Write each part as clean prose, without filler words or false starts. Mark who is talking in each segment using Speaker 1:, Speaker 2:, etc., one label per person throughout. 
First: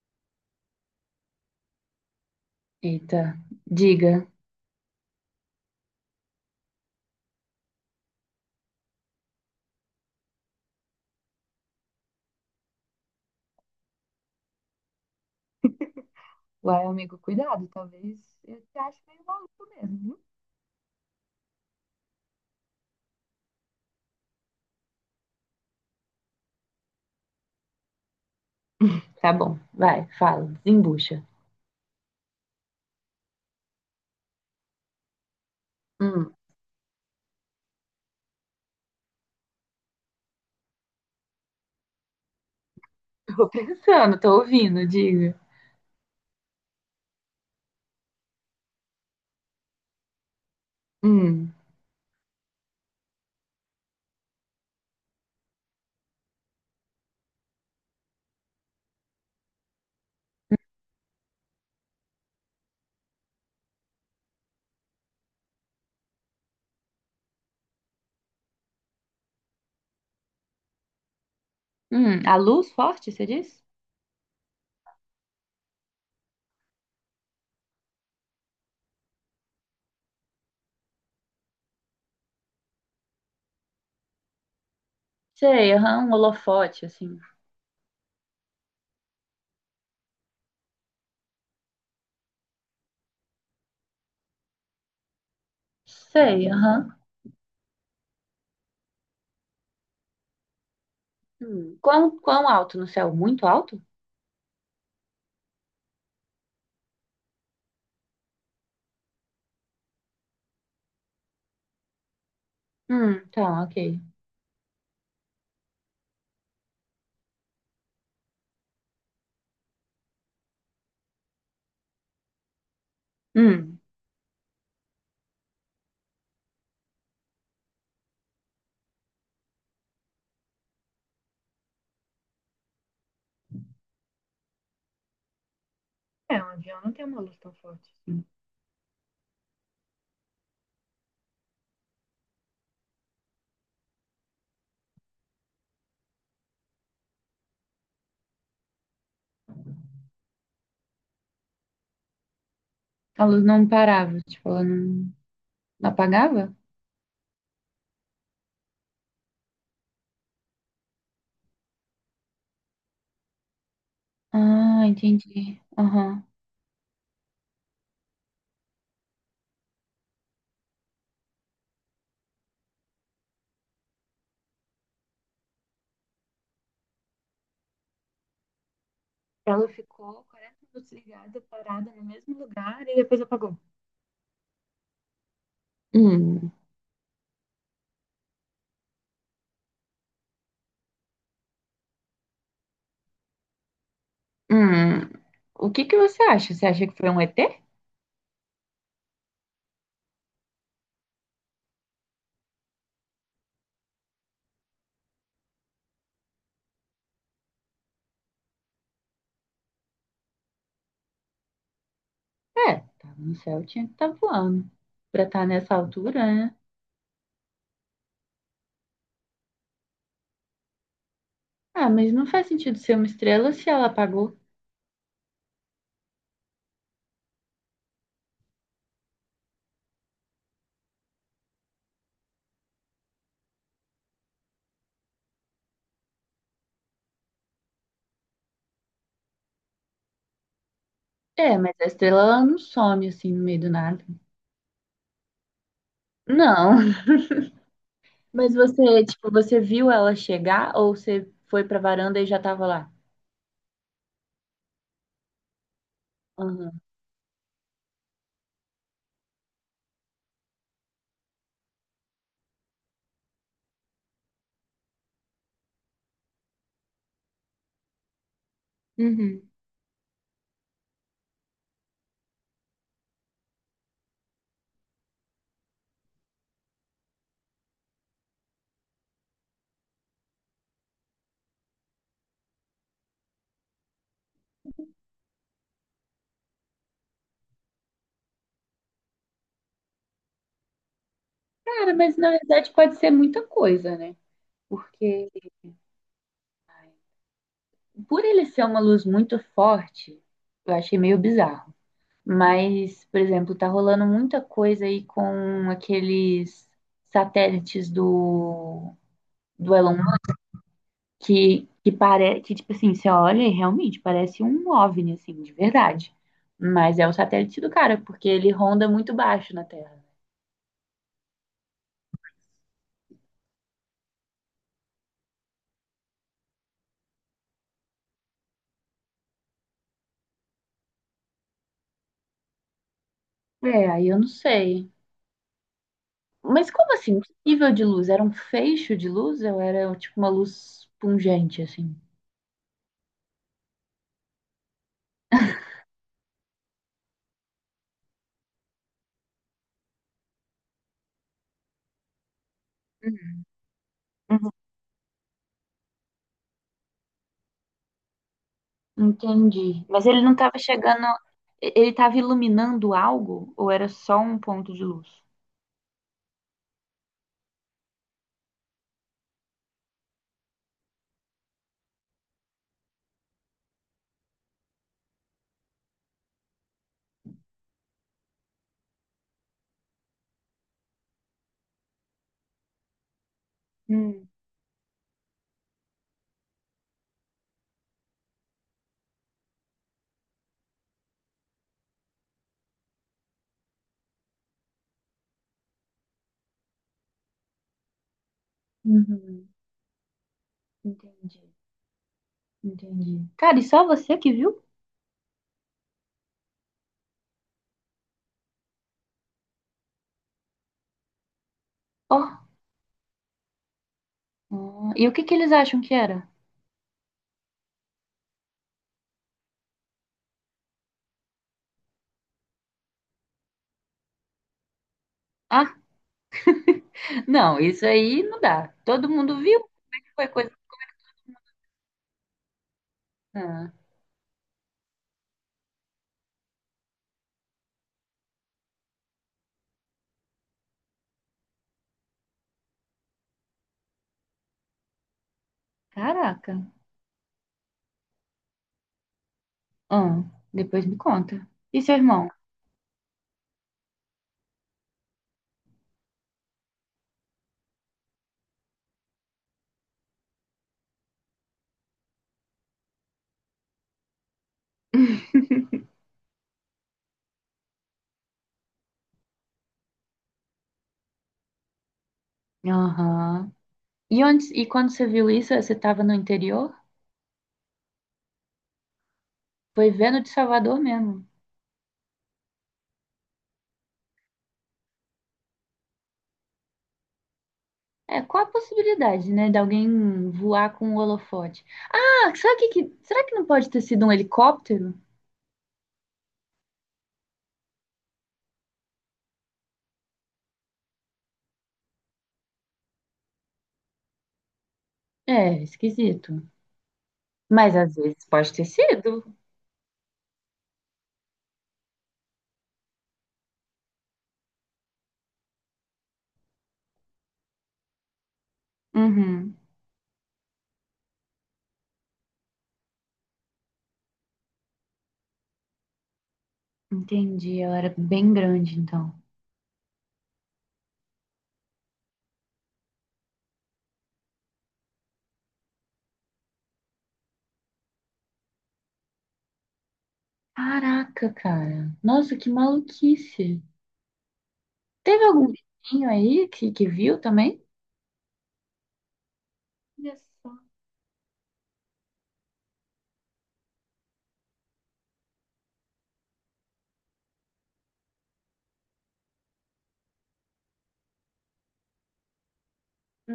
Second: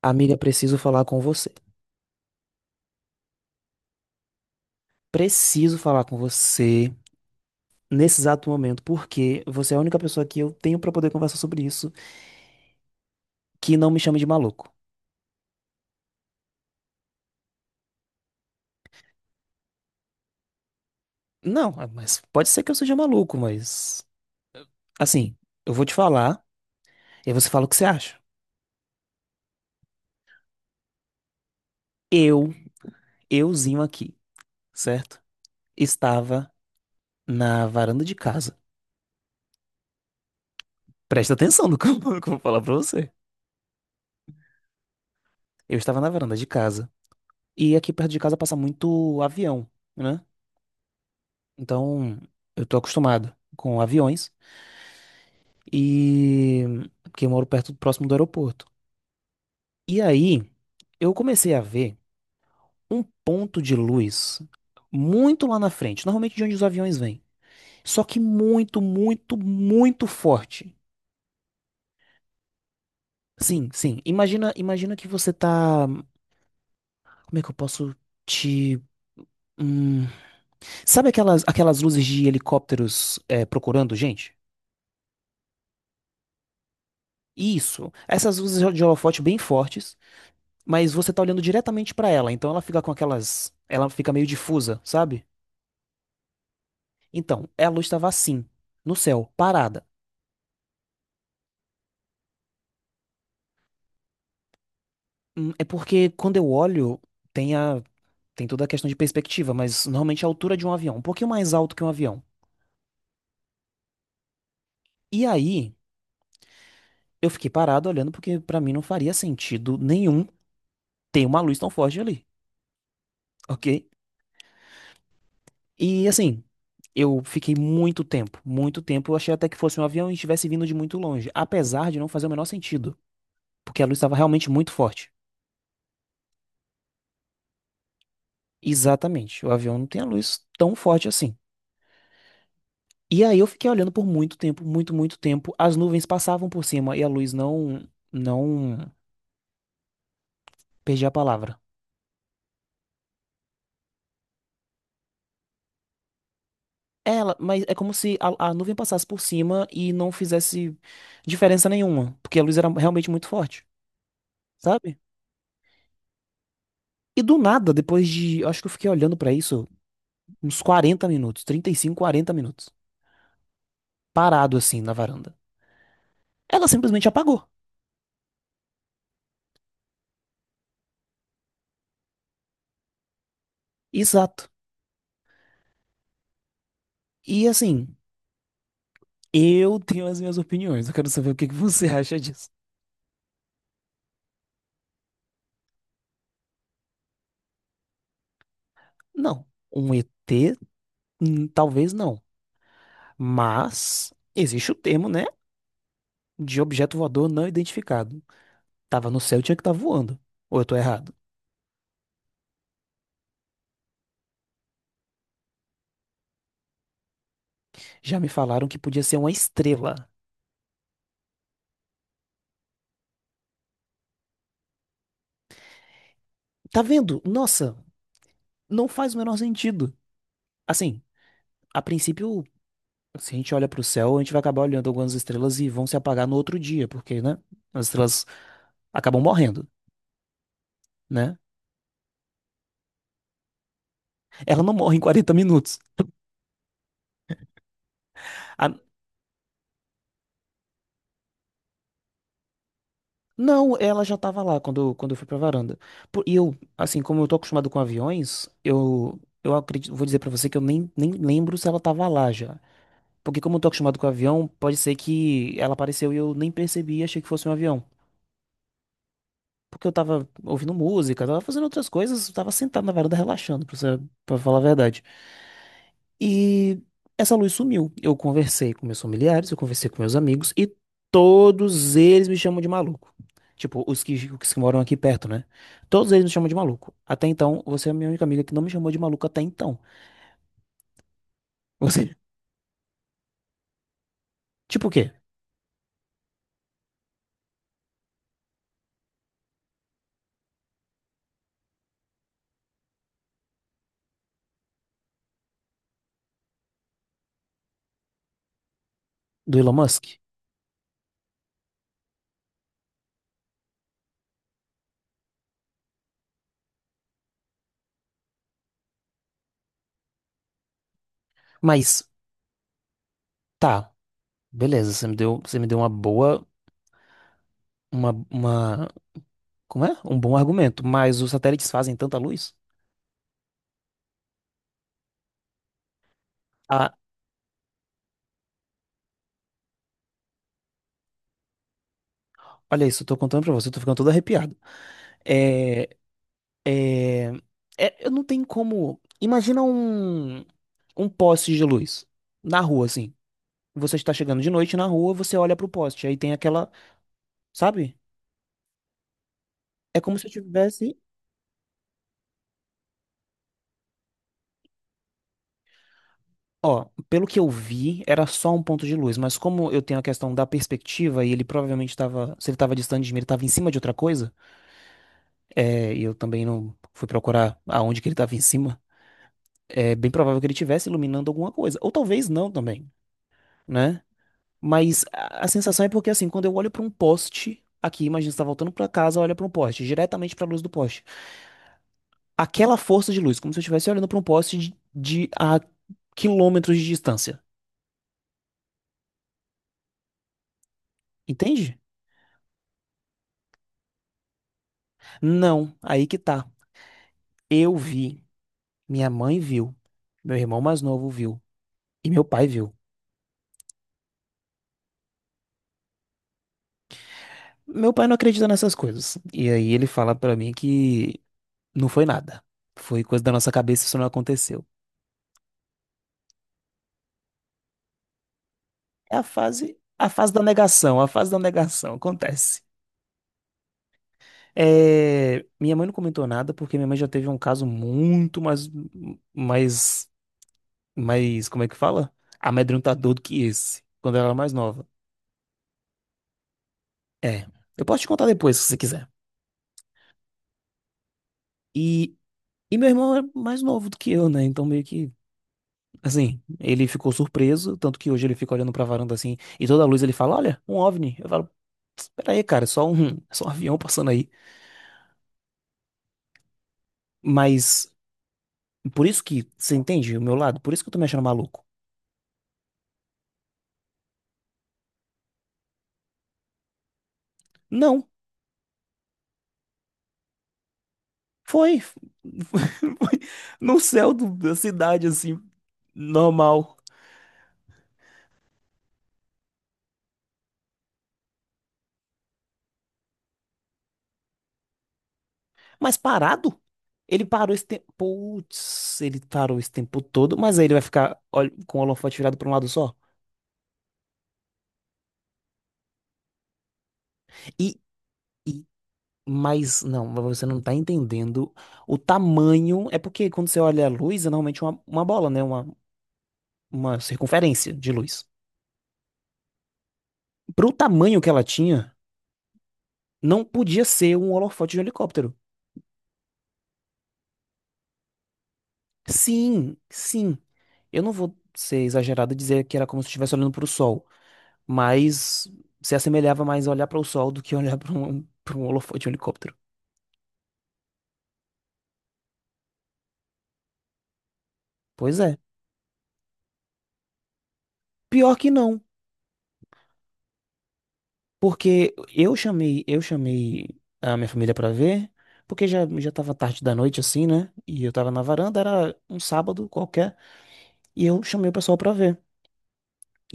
Speaker 1: Amiga, preciso falar com você.
Speaker 2: Eita, diga.
Speaker 1: Preciso falar com você nesse exato momento, porque você é a única pessoa que eu tenho pra poder conversar sobre isso que não me chame de maluco.
Speaker 2: Uai, amigo, cuidado, talvez eu te ache meio maluco mesmo.
Speaker 1: Não, ah, mas pode ser que eu seja maluco, mas assim, eu vou te falar e aí você fala o que você acha.
Speaker 2: Tá bom, vai, fala, desembucha.
Speaker 1: Eu, euzinho aqui, certo?
Speaker 2: Hum,
Speaker 1: Estava na varanda de casa. Presta atenção no que eu no que eu vou falar pra você.
Speaker 2: Tô pensando, tô ouvindo, diga.
Speaker 1: Eu estava na varanda de casa e aqui perto de casa passa muito avião, né?
Speaker 2: Hum.
Speaker 1: Então, eu tô acostumado com aviões. E Porque eu moro perto próximo do aeroporto. E aí eu comecei a ver um ponto de luz muito lá na frente, normalmente de onde os aviões vêm. Só que muito, muito, muito forte.
Speaker 2: A luz forte, você disse?
Speaker 1: Sim, sim. Imagina, imagina que você tá, como é que eu posso te, hum, sabe aquelas luzes de helicópteros é, procurando gente?
Speaker 2: Sei, aham, um holofote, assim.
Speaker 1: Isso. Essas luzes de holofote bem fortes, mas você tá olhando diretamente pra ela, então ela fica com aquelas, ela fica meio difusa, sabe?
Speaker 2: Sei, aham.
Speaker 1: Então, a luz estava assim, no céu, parada.
Speaker 2: Hum. Quão, quão alto no céu? Muito alto?
Speaker 1: É porque quando eu olho, tem a, tem toda a questão de perspectiva, mas normalmente a altura de um avião, um pouquinho mais alto que um avião.
Speaker 2: Tá, ok.
Speaker 1: E aí, eu fiquei parado olhando porque pra mim não faria sentido nenhum ter uma luz tão forte ali, ok?
Speaker 2: Hum.
Speaker 1: E assim, eu fiquei muito tempo, eu achei até que fosse um avião e estivesse vindo de muito longe, apesar de não fazer o menor sentido, porque a luz estava realmente muito forte.
Speaker 2: É, um avião não tem uma luz tão forte assim.
Speaker 1: Exatamente, o avião não tem a luz tão forte assim. E aí eu fiquei olhando por muito tempo, muito, muito tempo. As nuvens passavam por cima e a luz não, não, perdi a palavra.
Speaker 2: A luz não parava, tipo, ela não apagava?
Speaker 1: Ela, mas é como se a nuvem passasse por cima e não fizesse diferença nenhuma, porque a luz era realmente muito forte,
Speaker 2: Ah,
Speaker 1: sabe?
Speaker 2: entendi. Aham.
Speaker 1: E do nada, depois de, acho que eu fiquei olhando pra isso uns 40 minutos, 35 40 minutos, parado assim na varanda. Ela simplesmente apagou.
Speaker 2: Ela ficou 40 minutos ligada, parada no mesmo lugar e depois apagou.
Speaker 1: Exato.
Speaker 2: Hum.
Speaker 1: E assim, eu tenho as minhas opiniões, eu quero saber o que que você acha disso.
Speaker 2: Hum. O que que você acha? Você acha que foi um ET?
Speaker 1: Não, um ET, hum, talvez não. Mas existe o termo, né? De objeto voador não identificado. Tava no céu, tinha que estar voando. Ou eu tô errado?
Speaker 2: É, tava no céu, tinha que estar voando. Pra estar nessa altura, né?
Speaker 1: Já me falaram que podia ser uma estrela.
Speaker 2: Ah, mas não faz sentido ser uma estrela se ela apagou.
Speaker 1: Tá vendo? Nossa, não faz o menor sentido. Assim, a princípio, se a gente olha pro céu, a gente vai acabar olhando algumas estrelas e vão se apagar no outro dia, porque, né? As estrelas acabam morrendo, né?
Speaker 2: É, mas a estrela ela não some assim no meio do nada.
Speaker 1: Ela não morre em 40 minutos.
Speaker 2: Não. Mas
Speaker 1: A-
Speaker 2: você, tipo, você viu ela chegar ou você foi pra varanda e já tava lá?
Speaker 1: Não, ela já tava lá quando, quando eu fui pra varanda. Pô, e eu,
Speaker 2: Aham.
Speaker 1: assim, como eu tô acostumado com aviões, eu acredito, vou dizer pra você que eu nem lembro se ela tava lá já. Porque como eu tô acostumado com avião, pode ser que ela apareceu e eu nem percebi e achei que fosse um avião.
Speaker 2: Uhum.
Speaker 1: Porque eu tava ouvindo música, tava fazendo outras coisas, tava sentado na varanda relaxando, pra, pra falar a verdade. E essa luz sumiu. Eu conversei com meus familiares, eu conversei com meus amigos e todos eles me chamam de maluco. Tipo, os que moram aqui perto, né? Todos eles me chamam de maluco. Até então, você é a minha única amiga que não me chamou de maluco até então.
Speaker 2: Cara,
Speaker 1: Você,
Speaker 2: mas na verdade pode ser muita coisa, né?
Speaker 1: tipo o quê?
Speaker 2: Porque. Por ele ser uma luz muito forte, eu achei meio bizarro. Mas, por exemplo, tá rolando muita coisa aí com aqueles satélites do,
Speaker 1: Do Elon
Speaker 2: do Elon
Speaker 1: Musk?
Speaker 2: Musk que parece que, tipo assim, você olha e realmente parece um OVNI, assim, de verdade. Mas é o satélite do cara, porque ele ronda muito baixo na Terra.
Speaker 1: Mas, tá, beleza, você me deu uma boa, uma, como é? Um bom argumento, mas os satélites fazem tanta luz?
Speaker 2: É, aí eu não sei. Mas como
Speaker 1: Ah,
Speaker 2: assim? Que nível de luz? Era um feixe de luz ou era tipo uma luz pungente, assim?
Speaker 1: olha isso, eu tô contando pra você, eu tô ficando todo arrepiado. É É, eu não tenho como. Imagina um, um poste de luz na rua, assim. Você está chegando de
Speaker 2: Uhum.
Speaker 1: noite na rua, você olha pro poste, aí tem aquela, sabe?
Speaker 2: Entendi.
Speaker 1: É
Speaker 2: Mas
Speaker 1: como
Speaker 2: ele
Speaker 1: se eu
Speaker 2: não estava
Speaker 1: tivesse.
Speaker 2: chegando, e- ele estava iluminando algo ou era só um ponto de luz?
Speaker 1: Ó, pelo que eu vi, era só um ponto de luz, mas como eu tenho a questão da perspectiva e ele provavelmente estava, se ele estava distante de mim, ele estava em cima de outra coisa, é, e eu também não fui procurar aonde que ele estava em cima, é bem provável que ele estivesse iluminando alguma coisa, ou talvez não também, né?
Speaker 2: Hum.
Speaker 1: Mas a sensação é porque, assim, quando eu olho pra um poste aqui, imagina você tá voltando pra casa, olha pra um poste, diretamente pra luz do poste. Aquela força de luz, como se eu estivesse olhando pra um poste de a quilômetros de distância.
Speaker 2: Uhum. Entendi,
Speaker 1: Entende?
Speaker 2: entendi. Cara, e só você que viu?
Speaker 1: Não, aí que tá. Eu vi, minha mãe viu, meu irmão mais novo viu e
Speaker 2: Ó.
Speaker 1: meu pai viu.
Speaker 2: Ah, e o que que eles acham que era?
Speaker 1: Meu pai não acredita nessas coisas. E aí ele fala pra mim que não foi nada. Foi coisa da nossa cabeça, isso não aconteceu.
Speaker 2: Ah, não, isso aí não dá. Todo
Speaker 1: É
Speaker 2: mundo viu?
Speaker 1: a
Speaker 2: Foi
Speaker 1: fase da
Speaker 2: coisa.
Speaker 1: negação, a fase da negação acontece.
Speaker 2: Ah,
Speaker 1: É, minha mãe não comentou nada porque minha mãe já teve um caso muito mais, mais, mais, como é que fala? Amedrontador do que esse, quando ela era mais nova.
Speaker 2: caraca.
Speaker 1: É, eu posso te contar depois, se você quiser.
Speaker 2: Ah, depois me conta. E seu
Speaker 1: E,
Speaker 2: irmão?
Speaker 1: e meu irmão é mais novo do que eu, né? Então meio que, assim, ele ficou surpreso, tanto que hoje ele fica olhando pra varanda assim, e toda a luz ele fala, olha, um OVNI. Eu falo, espera aí, cara, é só um avião passando aí. Mas, por isso que, você entende o meu lado? Por isso que eu tô me achando maluco.
Speaker 2: Aham. E onde, e quando você viu isso, você estava no interior?
Speaker 1: Não.
Speaker 2: Foi vendo de Salvador mesmo.
Speaker 1: Foi, foi no céu da cidade, assim, normal.
Speaker 2: É, qual a possibilidade, né, de alguém voar com um holofote? Ah, será que- será que não pode ter sido um helicóptero?
Speaker 1: Mas parado? Ele parou esse tempo. Putz, ele parou esse tempo todo, mas aí ele vai ficar olha, com o holofote virado para um lado só.
Speaker 2: É, esquisito. Mas
Speaker 1: E,
Speaker 2: às vezes pode ter
Speaker 1: e,
Speaker 2: sido.
Speaker 1: mas não, mas você não tá entendendo o tamanho. É porque quando você olha a luz, é normalmente uma bola, né? Uma circunferência de luz.
Speaker 2: Uhum,
Speaker 1: Pro tamanho que ela tinha, não podia ser um holofote de um helicóptero.
Speaker 2: entendi. Ela era bem grande, então.
Speaker 1: Sim, sim. Eu não vou ser exagerado e dizer que era como se estivesse olhando para o sol, mas se assemelhava mais a olhar para o sol do que olhar para um holofote de um helicóptero.
Speaker 2: Caraca, cara. Nossa, que maluquice.
Speaker 1: Pois
Speaker 2: Teve
Speaker 1: é.
Speaker 2: algum vizinho aí que viu também?
Speaker 1: Pior que não,
Speaker 2: Olha só.
Speaker 1: porque eu chamei a minha família para ver, porque já já estava tarde da noite assim, né? E eu tava na varanda, era um sábado qualquer, e eu chamei o pessoal para ver.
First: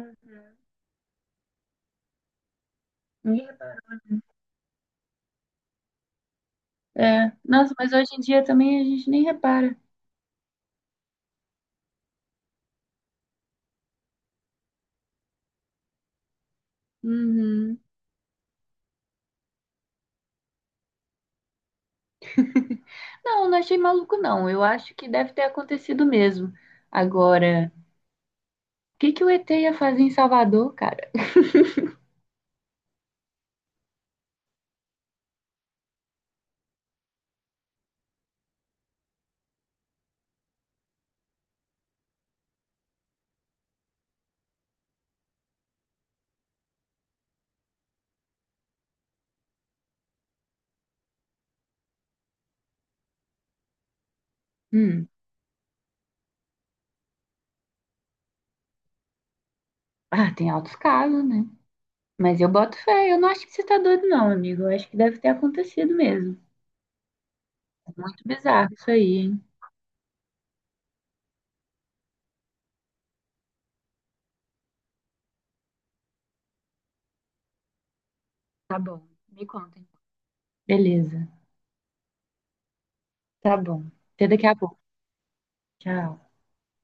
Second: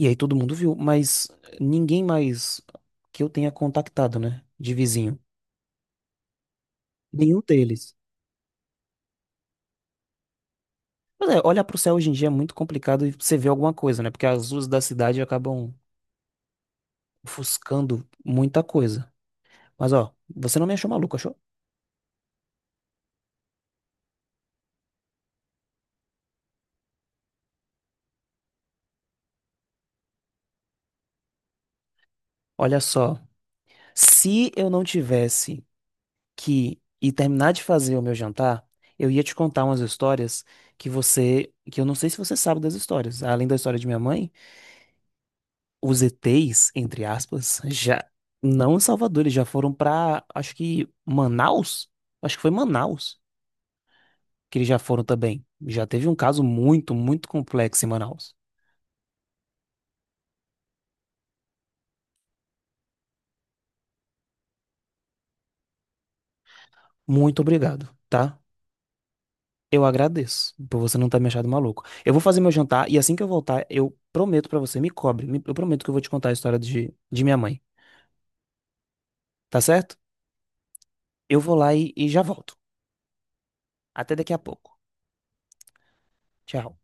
Speaker 1: E aí todo mundo viu, mas ninguém mais que eu
Speaker 2: ninguém
Speaker 1: tenha
Speaker 2: reparou.
Speaker 1: contactado, né, de vizinho.
Speaker 2: É,
Speaker 1: Nenhum
Speaker 2: nossa, mas
Speaker 1: deles.
Speaker 2: hoje em dia também a gente nem repara.
Speaker 1: Mas é, olhar pro céu hoje em dia é muito complicado e você ver alguma coisa, né? Porque as luzes da cidade acabam
Speaker 2: Uhum.
Speaker 1: ofuscando muita coisa. Mas ó, você não me achou maluco, achou?
Speaker 2: Não, não achei maluco, não. Eu acho que deve ter acontecido mesmo. Agora. Que o ET ia fazer em Salvador, cara?
Speaker 1: Olha só, se eu não tivesse que ir terminar de fazer o meu jantar, eu ia te contar umas histórias que você, que eu não sei se você sabe das histórias. Além da história de minha mãe, os ETs, entre aspas, já não em Salvador, eles já foram pra, acho que Manaus? Acho que foi Manaus. Que eles já foram
Speaker 2: Hum,
Speaker 1: também. Já teve um caso muito, muito complexo em Manaus.
Speaker 2: ah, tem altos casos, né? Mas eu boto fé, eu não acho que você tá doido, não, amigo. Eu acho que deve ter acontecido mesmo.
Speaker 1: Muito obrigado,
Speaker 2: É muito
Speaker 1: tá?
Speaker 2: bizarro isso aí, hein?
Speaker 1: Eu agradeço por você não ter me achado maluco. Eu vou fazer meu jantar e assim que eu voltar, eu prometo pra você, me cobre, eu prometo que eu vou te contar a história de minha mãe,
Speaker 2: Tá bom, me
Speaker 1: tá
Speaker 2: contem.
Speaker 1: certo?
Speaker 2: Beleza,
Speaker 1: Eu vou lá e já volto.
Speaker 2: tá bom.
Speaker 1: Até
Speaker 2: Até
Speaker 1: daqui a
Speaker 2: daqui a
Speaker 1: pouco.
Speaker 2: pouco. Tchau.
Speaker 1: Tchau.